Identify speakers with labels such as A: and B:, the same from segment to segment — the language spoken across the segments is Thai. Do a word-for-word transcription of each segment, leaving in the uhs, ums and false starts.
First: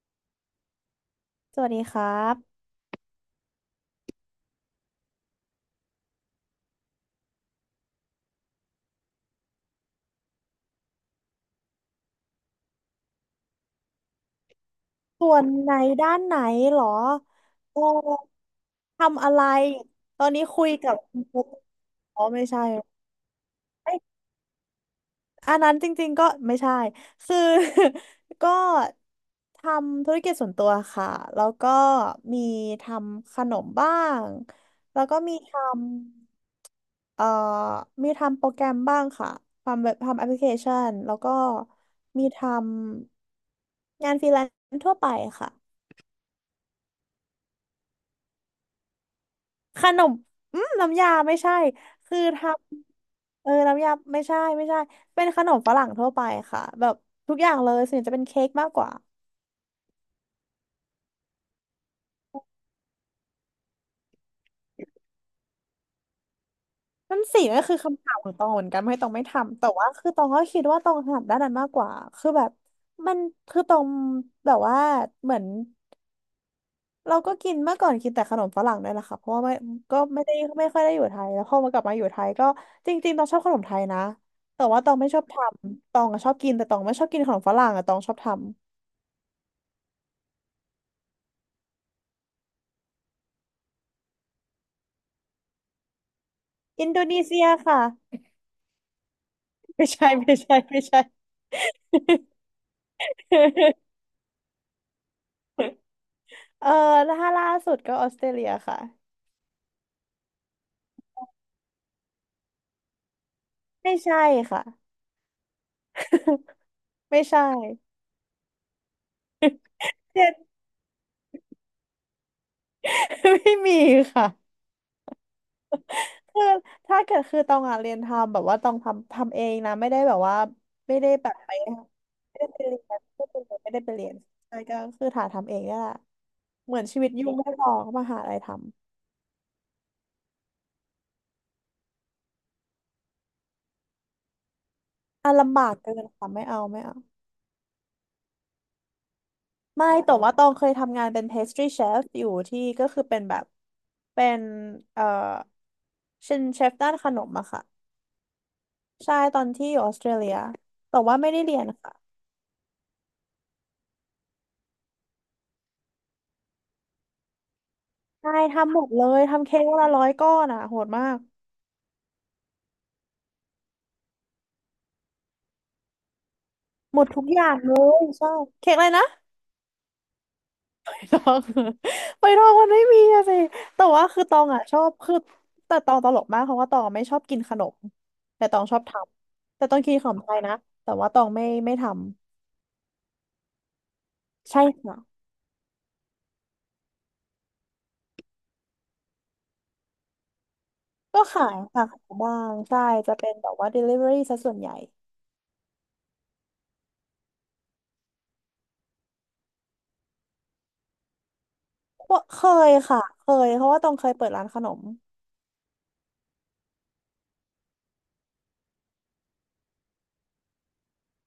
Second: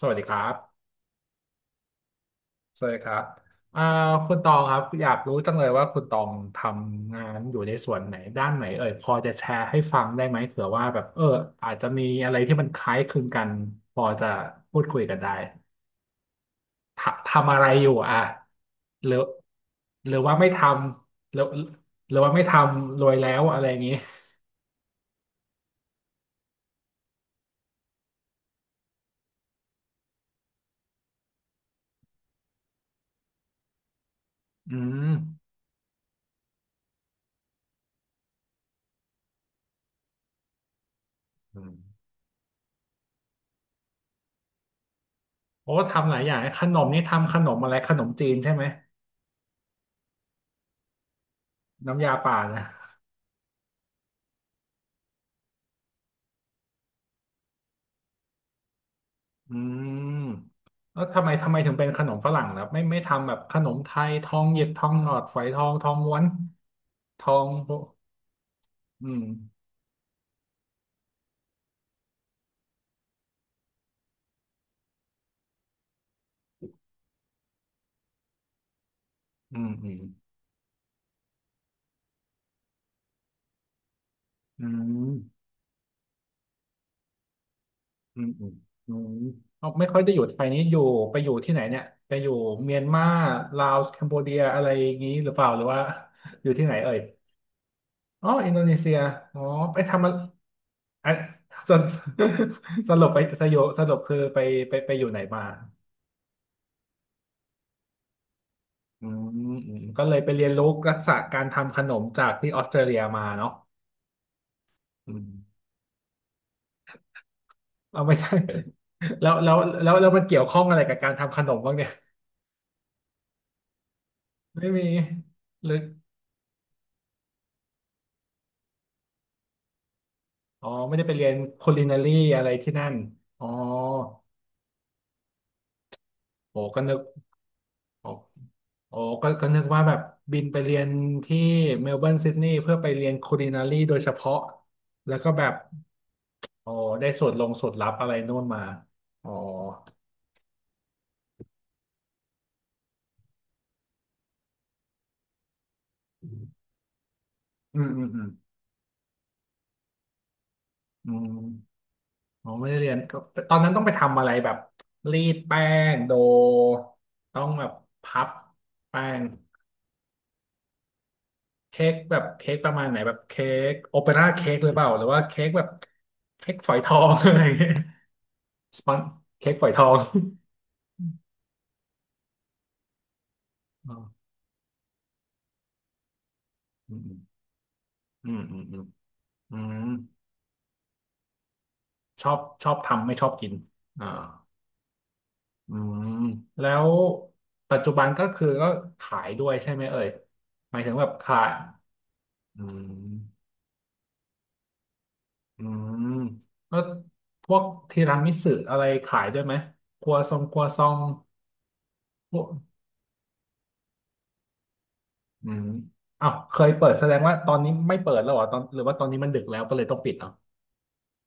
A: สวัสดีครับ
B: สวัสดีครับ
A: สวัสดีครับอ่าคุณตองครับอยากรู้จังเลยว่าคุณตองทำงานอยู่ในส่วนไหนด้านไหนเอ่ยพอจะแชร์ให้ฟังได้ไหมเผื่อว่าแบบเอออาจจะมีอะไรที่มันคล้ายคลึงกันพอจะพูดคุยกัน
B: ส่
A: ได้
B: วนไหนด้านไหนเหรอ
A: ททำอะไร
B: โอ้
A: อยู่อ่ะหรือ
B: ทำอะไร
A: หรือ
B: ตอน
A: ว่า
B: นี้
A: ไม่ท
B: คุยกับคุณ
A: ำหรือ
B: ปุ๊ก
A: หรือ
B: อ๋อ
A: ว่า
B: ไม่
A: ไม่ท
B: ใช่
A: ำรวยแล้วอะไรอย่างนี้
B: เอ้ยอันนั้นจริงๆก็ไม่ใช่ คือ ก็ทำธุรกิจส่วนตัวค่ะ แล้วก็มีทำขนมบ้าง
A: อื
B: แล้ว
A: ม
B: ก็มีทำเอ่อมีทำโปรแกรมบ้างค่ะ ทำแบบทำแอปพลิเคชัน แล้วก็
A: อืม
B: มีทำงานฟรีแลนซ์ทั่วไปค่ะ
A: โอ้ทำหลายอย่างขนมนี่ทำขนมอะไรขนมจีนใช่ไหม
B: ขนมอืมน้ำยาไม่ใช่
A: น้ำยา
B: คือ
A: ป่า
B: ท
A: นะ
B: ำเออน้ำยาไม่ใช่ไม่ใช่เป็นขนมฝรั่งทั่วไปค่ะแบบทุกอย่างเลยส่วนใหญ่จะเป็นเค้กมากกว่า
A: อืมแล้วทำไมทำไมถึงเป็นขนมฝรั่งล่ะไม่ไม่ทำแบบขนมไทยทองหยิบทองหลอดฝอยทองทองม้วน
B: นั่
A: ท
B: น
A: อ
B: สิ
A: ง
B: ก็
A: โบ
B: คือคำถามของตองเหมือนกันไม่ตอง
A: อื
B: ไม่
A: ม
B: ทำแต่ว่าคือตองก็คิดว่าตองถนัดด้านนั้นมากกว่าคือแบบมันคือตองแบบว่าเหมือน เราก็กินเมื่อก่อนกินแต่ขนมฝรั่งด้วยล่ะค่ะเพราะว่าไม่
A: อืมอื
B: ก็
A: ม
B: ไม่ได้ไม่ค่อยได้อยู่ไทยแล้วพอมากลับมาอยู่ไทยก็จริงๆตองชอบขนมไทยนะแต่
A: อื
B: ว่าตองไม่ชอบท
A: ม
B: ำตองอะชอบกินแต่ตองไม่ชอบกินขนมฝรั่งอะตองชอบ
A: อืม
B: ทำ
A: อืมอืมเอาไม่ค่อยได้อยู่ไทยนี้อยู่ไปอยู่ที่ไหนเนี่ยไปอยู่เมียนมาลาวคัมโบเดียอะไรอย่างนี้หรือเปล่าหรือว่าอยู่ที่ไหน
B: อิ
A: เอ่
B: นโด
A: ย
B: นีเซียค่ะ
A: อ๋ออินโดนีเซียอ๋อไป
B: ไม่
A: ทำ
B: ใช่
A: อะ
B: ไม่ใช่ไม่ใช่
A: ไอสรุปสรุปไปสยบ สรุปคือไปไปไปอยู่ไหนมา
B: เออแล้วถ้าล่าสุดก็ออสเตรเลียค่ะ
A: อืมอืมก็เลยไปเรียนรู้ทักษะการทำขนมจากที่ออสเตรเลียมาเนาะ
B: ไม่ใช่ค่ะ
A: อืม
B: ไม่ใช่
A: เอาไม่ได้ แล้วแล้วแล้วแล้วมันเกี่ยวข้องอะไรกับการทำขนมบ้างเนี่ย
B: ไม่มีค่ะ
A: ไม่มีหรือ
B: คือถ้าเกิดคือตองอ่ะเรียนทำแบบว่าตองทำทำเองนะไม่ได้แบบว่า
A: อ๋อไม่
B: ไม่
A: ได้
B: ได้
A: ไปเรี
B: แบ
A: ยน
B: บไป
A: ค u l ินารี
B: ไม่
A: อะ
B: ได้
A: ไร
B: ไป
A: ที่
B: เรียน
A: นั่นอ๋อ
B: ไม่ได้ไปเรียนไม่ได้ไปเรียนใช่ก็คือถ่าทำเองนี่แหละ
A: โอ้
B: เหมื
A: ก็
B: อน
A: นึ
B: ชี
A: ก
B: วิตยุ่งไม่พอก็มา
A: โอ้
B: หาอะไรทำ
A: โอ้ก็ก็นึกว่าแบบบินไปเรียนที่เมลเบิร์นซิดนีย์เพื่อไปเรียนค u l ินารีโดยเฉพาะแล้วก็
B: อ่ะ
A: แบบ
B: ลำบากเกินค่ะไม่เอา
A: โอ้
B: ไม่เอา
A: ได้สูตรลงสูตรลับอะไรนู่นมาอ๋อ
B: ไม่แต่ว่าตองเคยทำงานเป็น pastry chef อยู่ที่ก็คือเป็นแบบเป็นเอ่อเป็นเชฟด้านขนมอะค่ะ
A: อืมอืมอืม
B: ใช่ตอนที่อยู่ออสเตรเลียแต่
A: อื
B: ว่าไม่
A: ม
B: ได้เรียนค่ะ
A: อ๋อไม่ได้เรียนก็ตอนนั้นต้องไปทำอะไรแบบรีดแป้งโดต้องแบบพับ
B: ใช่ทำหมดเล
A: แป้
B: ย
A: ง
B: ทำเค้กวันละร้อยก้อนอะโหดมาก
A: เค้กแบบเค้กประมาณไหนแบบเค้กโอเปร่าเค้กหรือเปล่าหรือว่าเค้กแบบเค้กฝอยทอ
B: หมด
A: ง
B: ทุ ก
A: อะ
B: อ
A: ไรอ
B: ย่า
A: ย่า
B: ง
A: งเงี้ย
B: เลยใช่เค้กอะ
A: ส
B: ไร
A: ปัง
B: นะ
A: เค้กฝอยทอง
B: ตอง ไปตองมันไม่มีอะสิแต่
A: อ๋อ
B: ว่าคือตองอ่ะชอบคือแต่ตองตลกมากเพราะว่าตอง
A: อื
B: ไม่ชอบ
A: ม
B: กินขนม
A: อืม
B: แต่ต
A: อื
B: อ
A: ม
B: งช
A: อื
B: อบ
A: ม
B: ท
A: อื
B: ำแต่ตอง
A: ม
B: กินขนมไทยนะแต่ว่าตองไม่ไม่ทำ
A: ชอบชอบทำไม่ชอบกินอ่า
B: ใช่ค่ะ
A: อืมแล้วปัจจุบันก็คือก็ขายด้วยใช่ไหมเอ่ยหมายถึงแบบ
B: ก็
A: ขา
B: ขา
A: ย
B: ยค่ะขายบ้าง
A: อื
B: ใช่จะเป็น
A: ม
B: แบบว่า delivery ซะส่วนใหญ่
A: อืมแล้วพวกทีรามิสุอะไรขายด้วยไหมครัวซองครัวซอง
B: ว่า
A: พ
B: เค
A: วก
B: ยค่ะเคยเพราะว่าตองเคยเปิดร้านขนม
A: อืมอ้าวเคยเปิดแสดงว่าตอนนี้ไม่เปิดแล้วเหรอตอนหรือว่าตอนนี้มันดึกแล้วก็เลยต้องปิดเหรอ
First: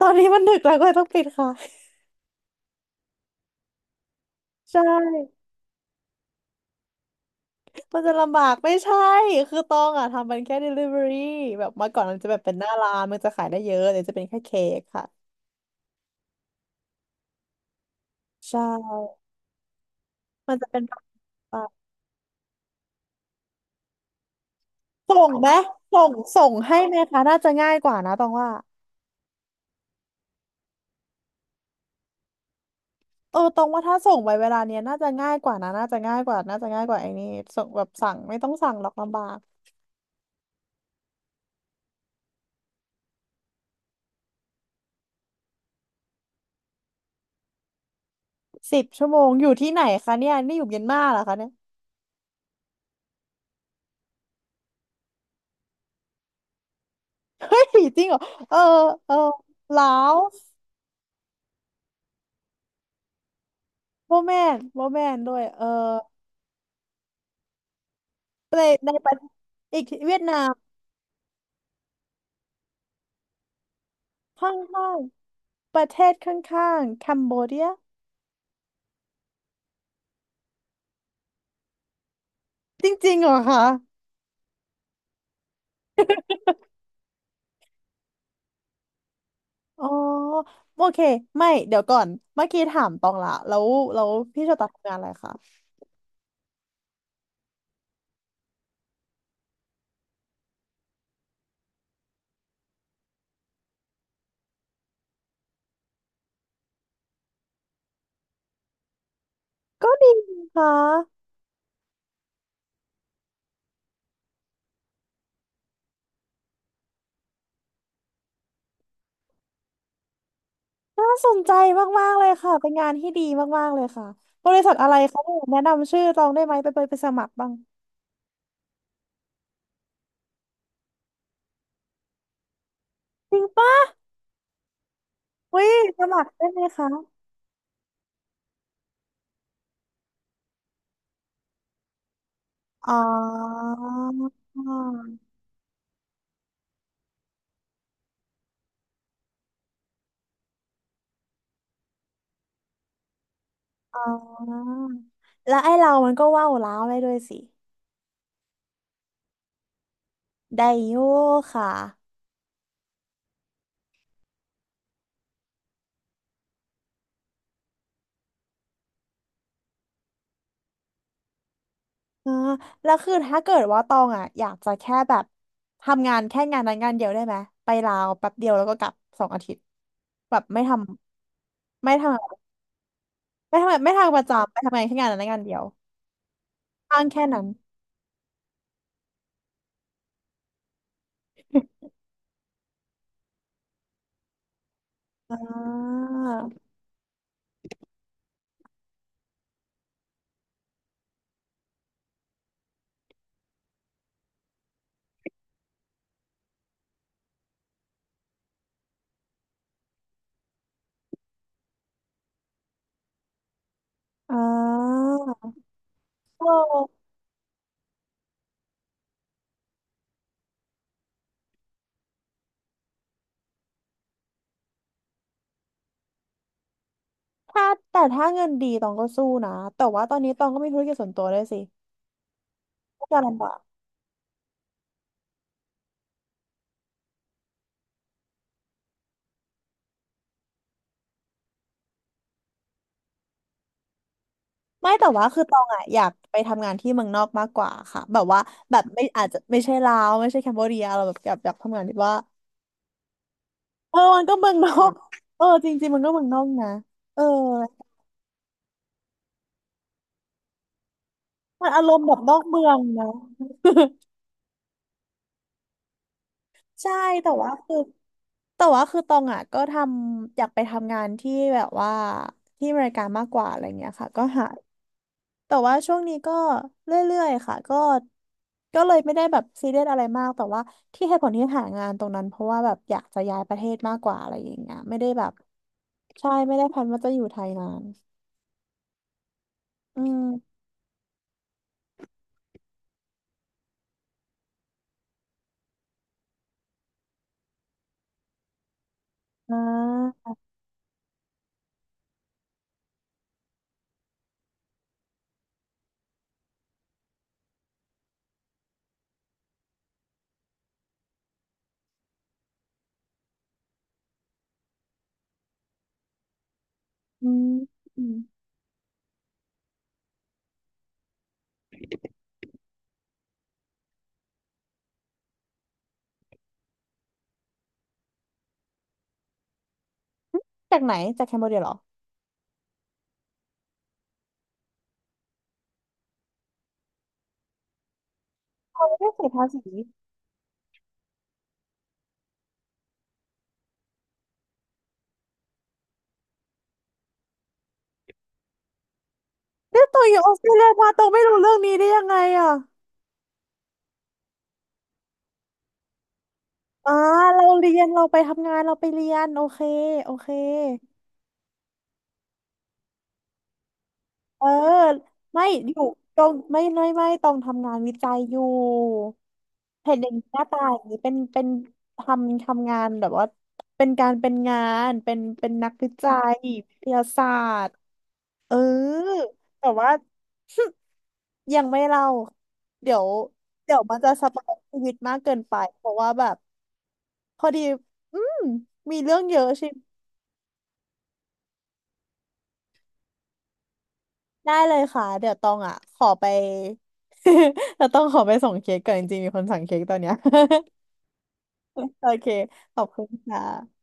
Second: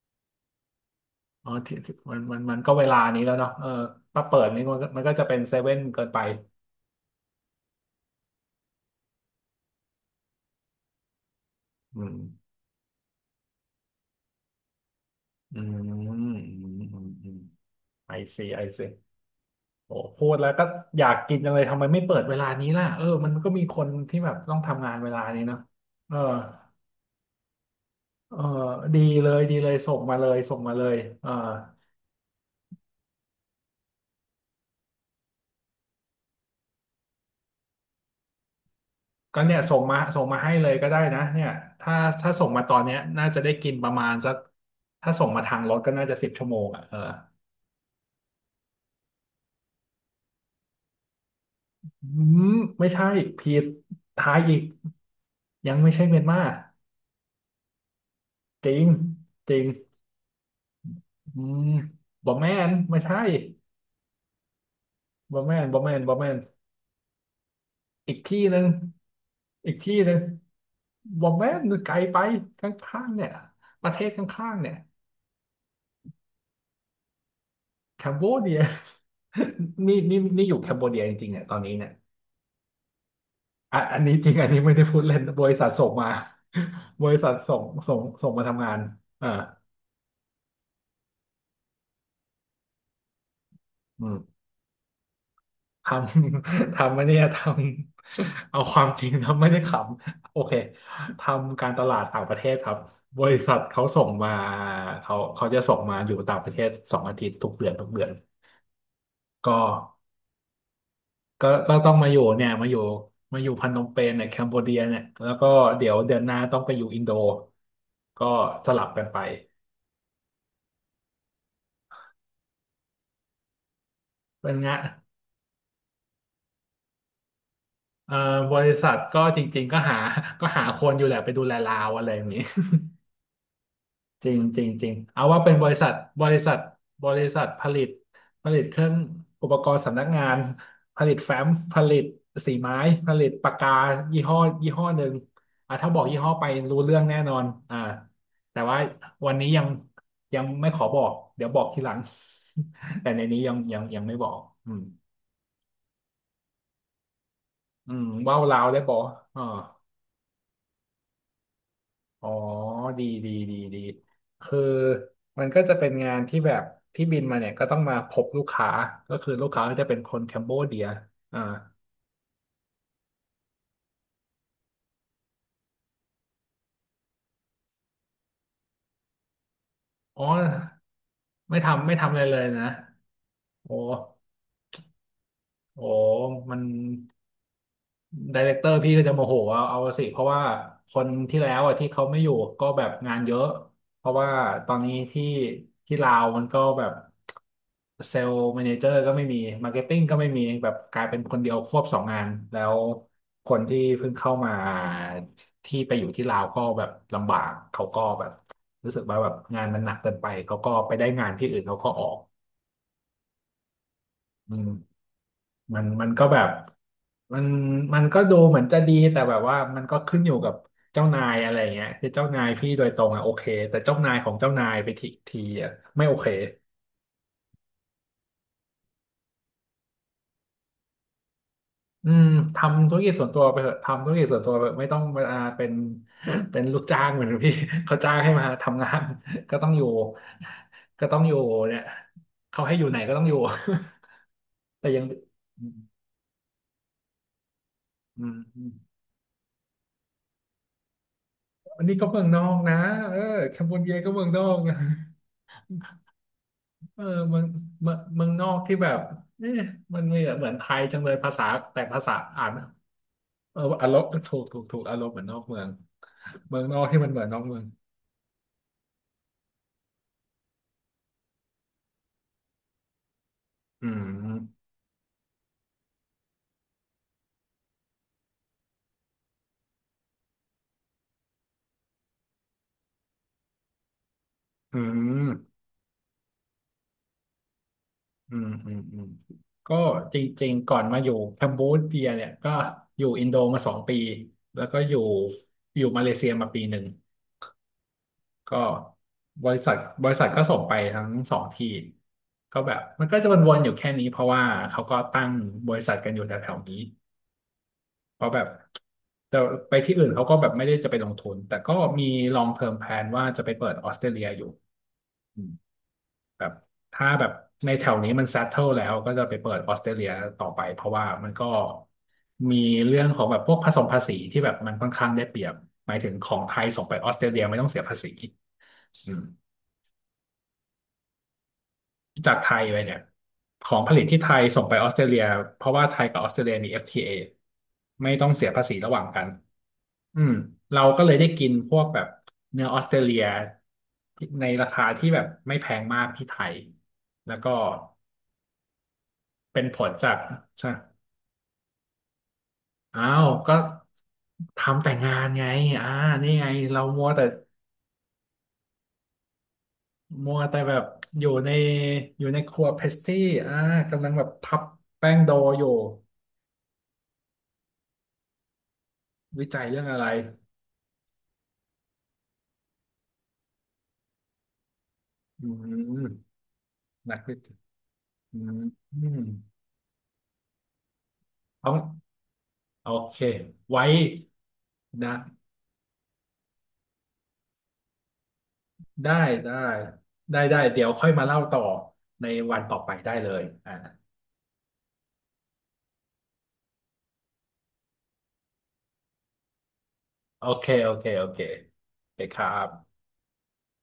B: ตอนนี้มันดึกแล้วก็เลยต้องปิด
A: อ๋
B: ค่ะ
A: อที่ที่มันมันมันก็เวลานี้แล้วเนาะเออถ้าเปิดนี่มัน
B: ใช่
A: ก็มันก็จะเป็นเซเว่นเกินไป
B: มันจะลำบากไม่ใช่คือตองอ่ะทำมันแค่ delivery แบบเมื่อ
A: อื
B: ก่อน
A: ม
B: มันจะแบบเป็นหน้าร้านมันจะขายได้เยอะเดี๋ยวจะเป็นแค่เค้กค่ะ
A: อืมอืมอืมอืมไอซี
B: ใช่
A: ไอซีโอ้พูดแล้ว
B: มัน
A: ก็
B: จะเป็นแบ
A: อ
B: บ
A: ยากกินจังเล
B: ว่า
A: ยทำไมไม่เปิดเวลานี้ล่ะเออมันก็มีคนที่แบบต้องทำงานเว
B: ส่
A: ลา
B: ง
A: นี้
B: ไหม
A: เนาะ
B: ส่ง
A: เออ
B: ส่งให้ไหมคะน่าจะง่ายกว่านะตอง
A: เออ
B: ว่า
A: ดีเลยดีเลยส่งมาเลยส่งมาเลยเออ
B: เออตองว่าถ้าส่งไปเวลาเนี้ยน่าจะง่ายกว่านะน่าจะง่ายกว่าน่าจะง่ายกว่าไอ้นี่ส่งแบบสั่งไม่ต้องสั่งหรอกลำบาก
A: ก็เนี่ยส่งมาส่งมาให้เลยก็ได้นะเนี่ยถ้าถ้าส่งมาตอนเนี้ยน่าจะได้กินประมาณสักถ้าส่งมาทางรถก็น่าจะสิบชั่วโมงอ่ะเออ
B: สิบชั่วโมงอยู่ที่ไหนคะเนี่ยนี่อยู่เมียนมาเหรอคะเนี่ย
A: อืมไม่ใช่ผิดทายอีกยังไม่ใช่เมียนมา
B: เฮ้ยจริงเหรอเออ
A: จริง
B: เออ
A: จริง
B: ลาว
A: อืมบอแมนไม่ใช่
B: โมแมนโมแมนด้
A: บ
B: ว
A: อ
B: ย
A: แม
B: เออ
A: นบอแมนบอแมนอีกที่หนึ่
B: ใน
A: ง
B: ในประ
A: อีก
B: อีก
A: ที่ห
B: เวี
A: นึ่
B: ย
A: ง
B: ดนาม
A: บอแมนไกลไปข้างๆเนี่ยประเทศข้า
B: ข้
A: งๆเนี่ย
B: างๆประเทศข้างๆคัมโบเดีย
A: แคมโบเดีย นี่นี่นี่อยู่แคมโบเดียจริงๆเนี่ยตอนนี้เนี่ย
B: จริงๆเหรอคะ
A: อ่ะอันนี้จริงอันนี้ไม่ได้พูดเล่นบริษัทส่งมา บริษัทส่งส่งส่งมาทำงานอ่า
B: อ๋อโอเคไม่เดี๋ยวก่อนเมื่อกี้ถามตองละแล้วแล้
A: อื
B: ว
A: ม
B: พี่โชตัดทำงานอะไรคะ
A: ทำ ทำไม่เนี่ยทำเอาความจริงทำไม่ได้ขำโอเคทำการตลาดต่างประเทศครับ บริษัทเขาส่งมาเขาเขาจะส่งมาอยู่ต่างประเทศสองอาทิตย์ทุกเดือนทุกเดือนก็
B: ก็ดีค่ะ
A: ก็ก็ต้องมาอยู่เนี่ยมาอยู่ มาอยู่พนมเปญเนี่ยแคมโบเดียเนี่ยแล้วก็เดี๋ยวเดือนหน้าต้องไปอยู่อินโด ก็สลับกันไป
B: น่าสนใจมากๆเลยค่ะเป็นงานที่ดีมากๆเลยค่ะบ
A: เป็น
B: ริ
A: ไง
B: ษัทอะไรคะเนี่ยแนะนำชื่อตองได้ไหมไปไปไปสมัครบ้าง
A: เอ่อบริษัทก็จริงๆก็หาก็หาคนอยู่แหละไปดูแลลาวอะไรอย่างนี้
B: จริงปะ
A: จริงจริงจริงเอาว่าเป็น
B: อุ้
A: บ
B: ย
A: ริษัท
B: สมั
A: บ
B: คร
A: ริ
B: ได้
A: ษัท
B: ไหมคะ
A: บริษัทผลิตผลิตเครื่องอุปกรณ์สำนักงานผลิตแฟ้มผลิตสีไม้
B: อ๋อ
A: ผลิตปากกายี่ห้อยี่ห้อหนึ่งอ่ะถ้าบอกยี่ห้อไปรู้เรื่องแน่นอนอ่าแต่ว่าวันนี้ยังยังไม่ขอบอกเดี๋ยวบอกทีหลัง แต่ในนี้ยังยัง
B: อ๋
A: ยังไม่บอกอื
B: อ
A: ม
B: แล้วไอ้เรามันก็ว่าวล้าวได้ด้วยสิ
A: อืมว่าวลาวได้บอกอ่า
B: ได้อยู่ค่ะ
A: อ๋อ ดีดีดีดีคือมันก็จะเป็นงานที่แบบที่บินมาเนี่ยก็ต้องมาพบลูกค้าก็คือลูกค้าก็จะเป็นคนแคมโบเดียอ่า
B: อ่าแล้วคือถ้าเกิดว่าตองอ่ะอยากจะแค่แบบทำงานแค่งานนั้นงานเดียวได้ไหมไปลาวแป๊บเดียวแล้วก็กลับสองอาทิตย์
A: อ๋อ
B: แบบไม่ท
A: ไม่
B: ำ
A: ทำ
B: ไม่
A: ไม่ทำ
B: ทำ
A: อะไรเลยนะ
B: ไม่
A: โอ้
B: ทำไม่ทำประจำไปทำงานแค่งานนั้นงานเดียว
A: โอ้มัน
B: อ้างแค่นั้น
A: ไดเรคเตอร์พี่ก็จะโมโหเอาเอาสิเพราะว่าคนที่แล้วอ่ะที่ เขาไม่อยู่ก็แบบงานเยอะเพราะว่าตอนนี้ที่
B: อ่า
A: ที่ลาวมันก็แบบเซลล์แมเนเจอร์ก็ไม่มีมาร์เก็ตติ้งก็ไม่มีแบบกลายเป็นคนเดียวควบสองงานแล้วคนที่เพิ่งเข้ามาที่ไปอยู่ที่ลาวก็แบบลำบากเขาก็แบบรู้สึกว่าแบบงานมันหนักเกินไปเขาก็ไปได้งานที่อื่นเขาก็ออก
B: อ่
A: อืม
B: า
A: มันมันก็แบ
B: โอ
A: บ
B: ้
A: มันมันก็ดูเหมือนจะดีแต่แบบว่ามันก็ขึ้นอยู่กับเจ้านายอะไรเงี้ยคือเจ้านายพี่โดยตรงอ่ะโอเคแต่เจ้านายของเจ้านายไปทีทีอ่ะไม่โอเค
B: ถ้าแต่ถ้าเงินดีตองก็สู้นะแต่ว่าตอนนี้ตองก็มีธุรกิจส่วนตัวด้วยสิ
A: อืมทำธุร
B: ก็
A: กิจ
B: จะ
A: ส่วนตั
B: ลำ
A: ว
B: บา
A: ไป
B: ก
A: เถอะทำธุรกิจส่วนตัวไปเถอะไม่ต้องมาเป็นเป็นลูกจ้างเหมือนพี่ เขาจ้างให้มาทำงาน ก็ต้องอยู่ก็ต้องอยู่เนี่ยเขาให้อยู่ไหนก็ต้องอยู่ แต่
B: ไม่
A: ยัง
B: แต่ว่าคือตอ
A: อื
B: ง
A: ม
B: อ่ะอยากไปทำงานที่เมืองนอกมากกว่าค่ะแบ
A: อื
B: บว่าแบบ
A: ม
B: ไม่อาจจะไม่ใช่ลาวไม่ใช่แคมโบเดียเราแบบอยากอยากทำงา
A: อั
B: น
A: นนี้
B: ที่
A: ก็
B: ว่า
A: เมืองนอกนะเออแคมโบเดี
B: เอ
A: ย
B: อ
A: ก็
B: มั
A: เมื
B: น
A: อง
B: ก็
A: นอ
B: เมือง
A: ก
B: นอ
A: นะ
B: กเออจริงๆมันก็เมืองนอกนะ
A: เออ
B: เออ
A: เมืองเมืองเมืองนอกที่แบบเอ๊ะมันไม่เหมือนไทยจังเลยภาษา
B: มัน
A: แต่
B: อารม
A: ภา
B: ณ์แบ
A: ษา
B: บนอก
A: อ่าน
B: เมืองนะ
A: เอออารมณ์ถูกถูกถูกอารมณ์เหมือนนอกเมืองเมืองนอ ก
B: ใช่
A: ที่มันเหมือน
B: แต่
A: นอก
B: ว่า
A: เมือง
B: คือแต่ว่าคือตองอ่ะก็ทำอยากไปทำงานที่แบบว่าที่อเมริกามากกว่าอะไร
A: อื
B: เงี้ยค่ะก็หา
A: ม
B: แต่ว่าช่วงนี้ก็เรื่อยๆค่ะก็ก็เลยไม่ได้แบบซีเรียสอะไรมากแต่ว่าที่เหตุผลที่หางานตรงนั้นเพราะว่าแบบอยากจะย้ายประเทศมากกว่าอะไรอย่างเงี้
A: อื
B: ยไม่ได้แบบ
A: ม
B: ใช่ไม่ได้แพลนว่าจะอยู่ไทยนาน
A: อืมอืมอืมก็
B: อื
A: จริ
B: ม
A: งๆก่อนมาอยู่แคมบูเดียเนี่ยก็อยู่อินโดมาสองปีแล้วก็อยู่อยู่มาเลเซียมาปีหนึ่งก็บ
B: อ่
A: ริษัทบริษั
B: า
A: ทก็ส่งไปทั้งสองที่ก็แบบมันก็จะวนๆอยู่แค่นี้เพราะว่าเขาก็ตั้งบริษัทกันอยู่แถวๆนี้ เพราะแบบแต่ไปที่อื่นเขาก็แบบไม่ได้จะไปลงทุนแต่ก็มี long term plan ว่าจะไปเปิดออสเตรเลียอยู่อืมแบบถ้าแบ
B: อื
A: บ
B: ม
A: ในแถว
B: อื
A: นี้
B: ม
A: มัน settle แล้วก็จะไปเปิดออสเตรเลียต่อไปเพราะว่ามันก็มีเรื่องของแบบพวกผสมภาษีที่แบบมันค่อนข้างได้เปรียบหมายถึงของไทยส่งไปออสเตรเลียไม่ต้องเสียภาษีอืม
B: จากไหนจากแคมโบเดียเหรอ
A: จากไทยไปเนี่ยของผลิตที่ไทยส่งไปออสเตรเลียเพราะว่าไทยกับออสเตรเลียมี เอฟ ที เอ ไม่ต้องเสียภาษี
B: เรา
A: ระห
B: ไม่
A: ว่าง
B: ได้
A: กั
B: เสี
A: น
B: ยภาษี
A: อืมเราก็เลยได้กินพวกแบบเนื้อออสเตรเลียที่ในราคาที่แบบไม่แพงมากที่ไทยแล้วก็เป็นผ
B: เนี่ย
A: ล
B: ตัว
A: จา
B: อ
A: ก
B: ยู่ออสเตรเลี
A: ใช่
B: ยมาตัวไม่รู้เรื่องนี้ได้ยังไงอ่ะ
A: อ้าวก็ทำแต่งานไงอ่านี่ไงเรา
B: อ่า
A: มัวแต่
B: เราเรียนเราไปทำงานเราไปเรียนโอเคโอเค
A: มัวแต่แบบอยู่ในอยู่ในครัวเพสตี้อ่ากำลังแบบ
B: เออ
A: พับแป้งโด
B: ไม่
A: อยู่
B: อยู่ตรงไม่ไม่ไม่ตรงทำงานวิจัยอยู่
A: วิจัยเรื่อง
B: เห็
A: อะ
B: นอ
A: ไร
B: ย่างนี้หน้าตาอย่างนี้เป็นเป็นทำทำงานแบบว่าเป็นการเป็นงานเป็น
A: อื
B: เป็นนักวิจั
A: ม
B: ยวิทยา
A: นัก
B: ศา
A: วิัย
B: สตร์
A: อื
B: เออ
A: มอืม
B: แต่ว่า ยัง
A: ต้อง
B: ไม่เล่า
A: โอ
B: เดี๋ยว
A: เค
B: เดี๋ย
A: ไว้
B: วมันจะสปอยชีวิต
A: นะ
B: มากเกินไปเพราะว่าแบบพอดีอืมมี
A: ได้
B: เรื่องเยอะ
A: ได้
B: ใช่
A: ได้ ได้ เดี๋ยวค่อยมาเล่าต่อในวันต่อไปได้เลยอ่า
B: ได้เลยค่ะเดี๋ยวตองอ่ะขอไป เราต้องขอไปส่งเค้กก่อนจริงๆมีคนสั่งเค้กตอนเนี้ย
A: โอเค โอเค โอเค
B: โอ
A: ไป
B: เค
A: ครั
B: ขอบ
A: บ
B: คุณค่ะ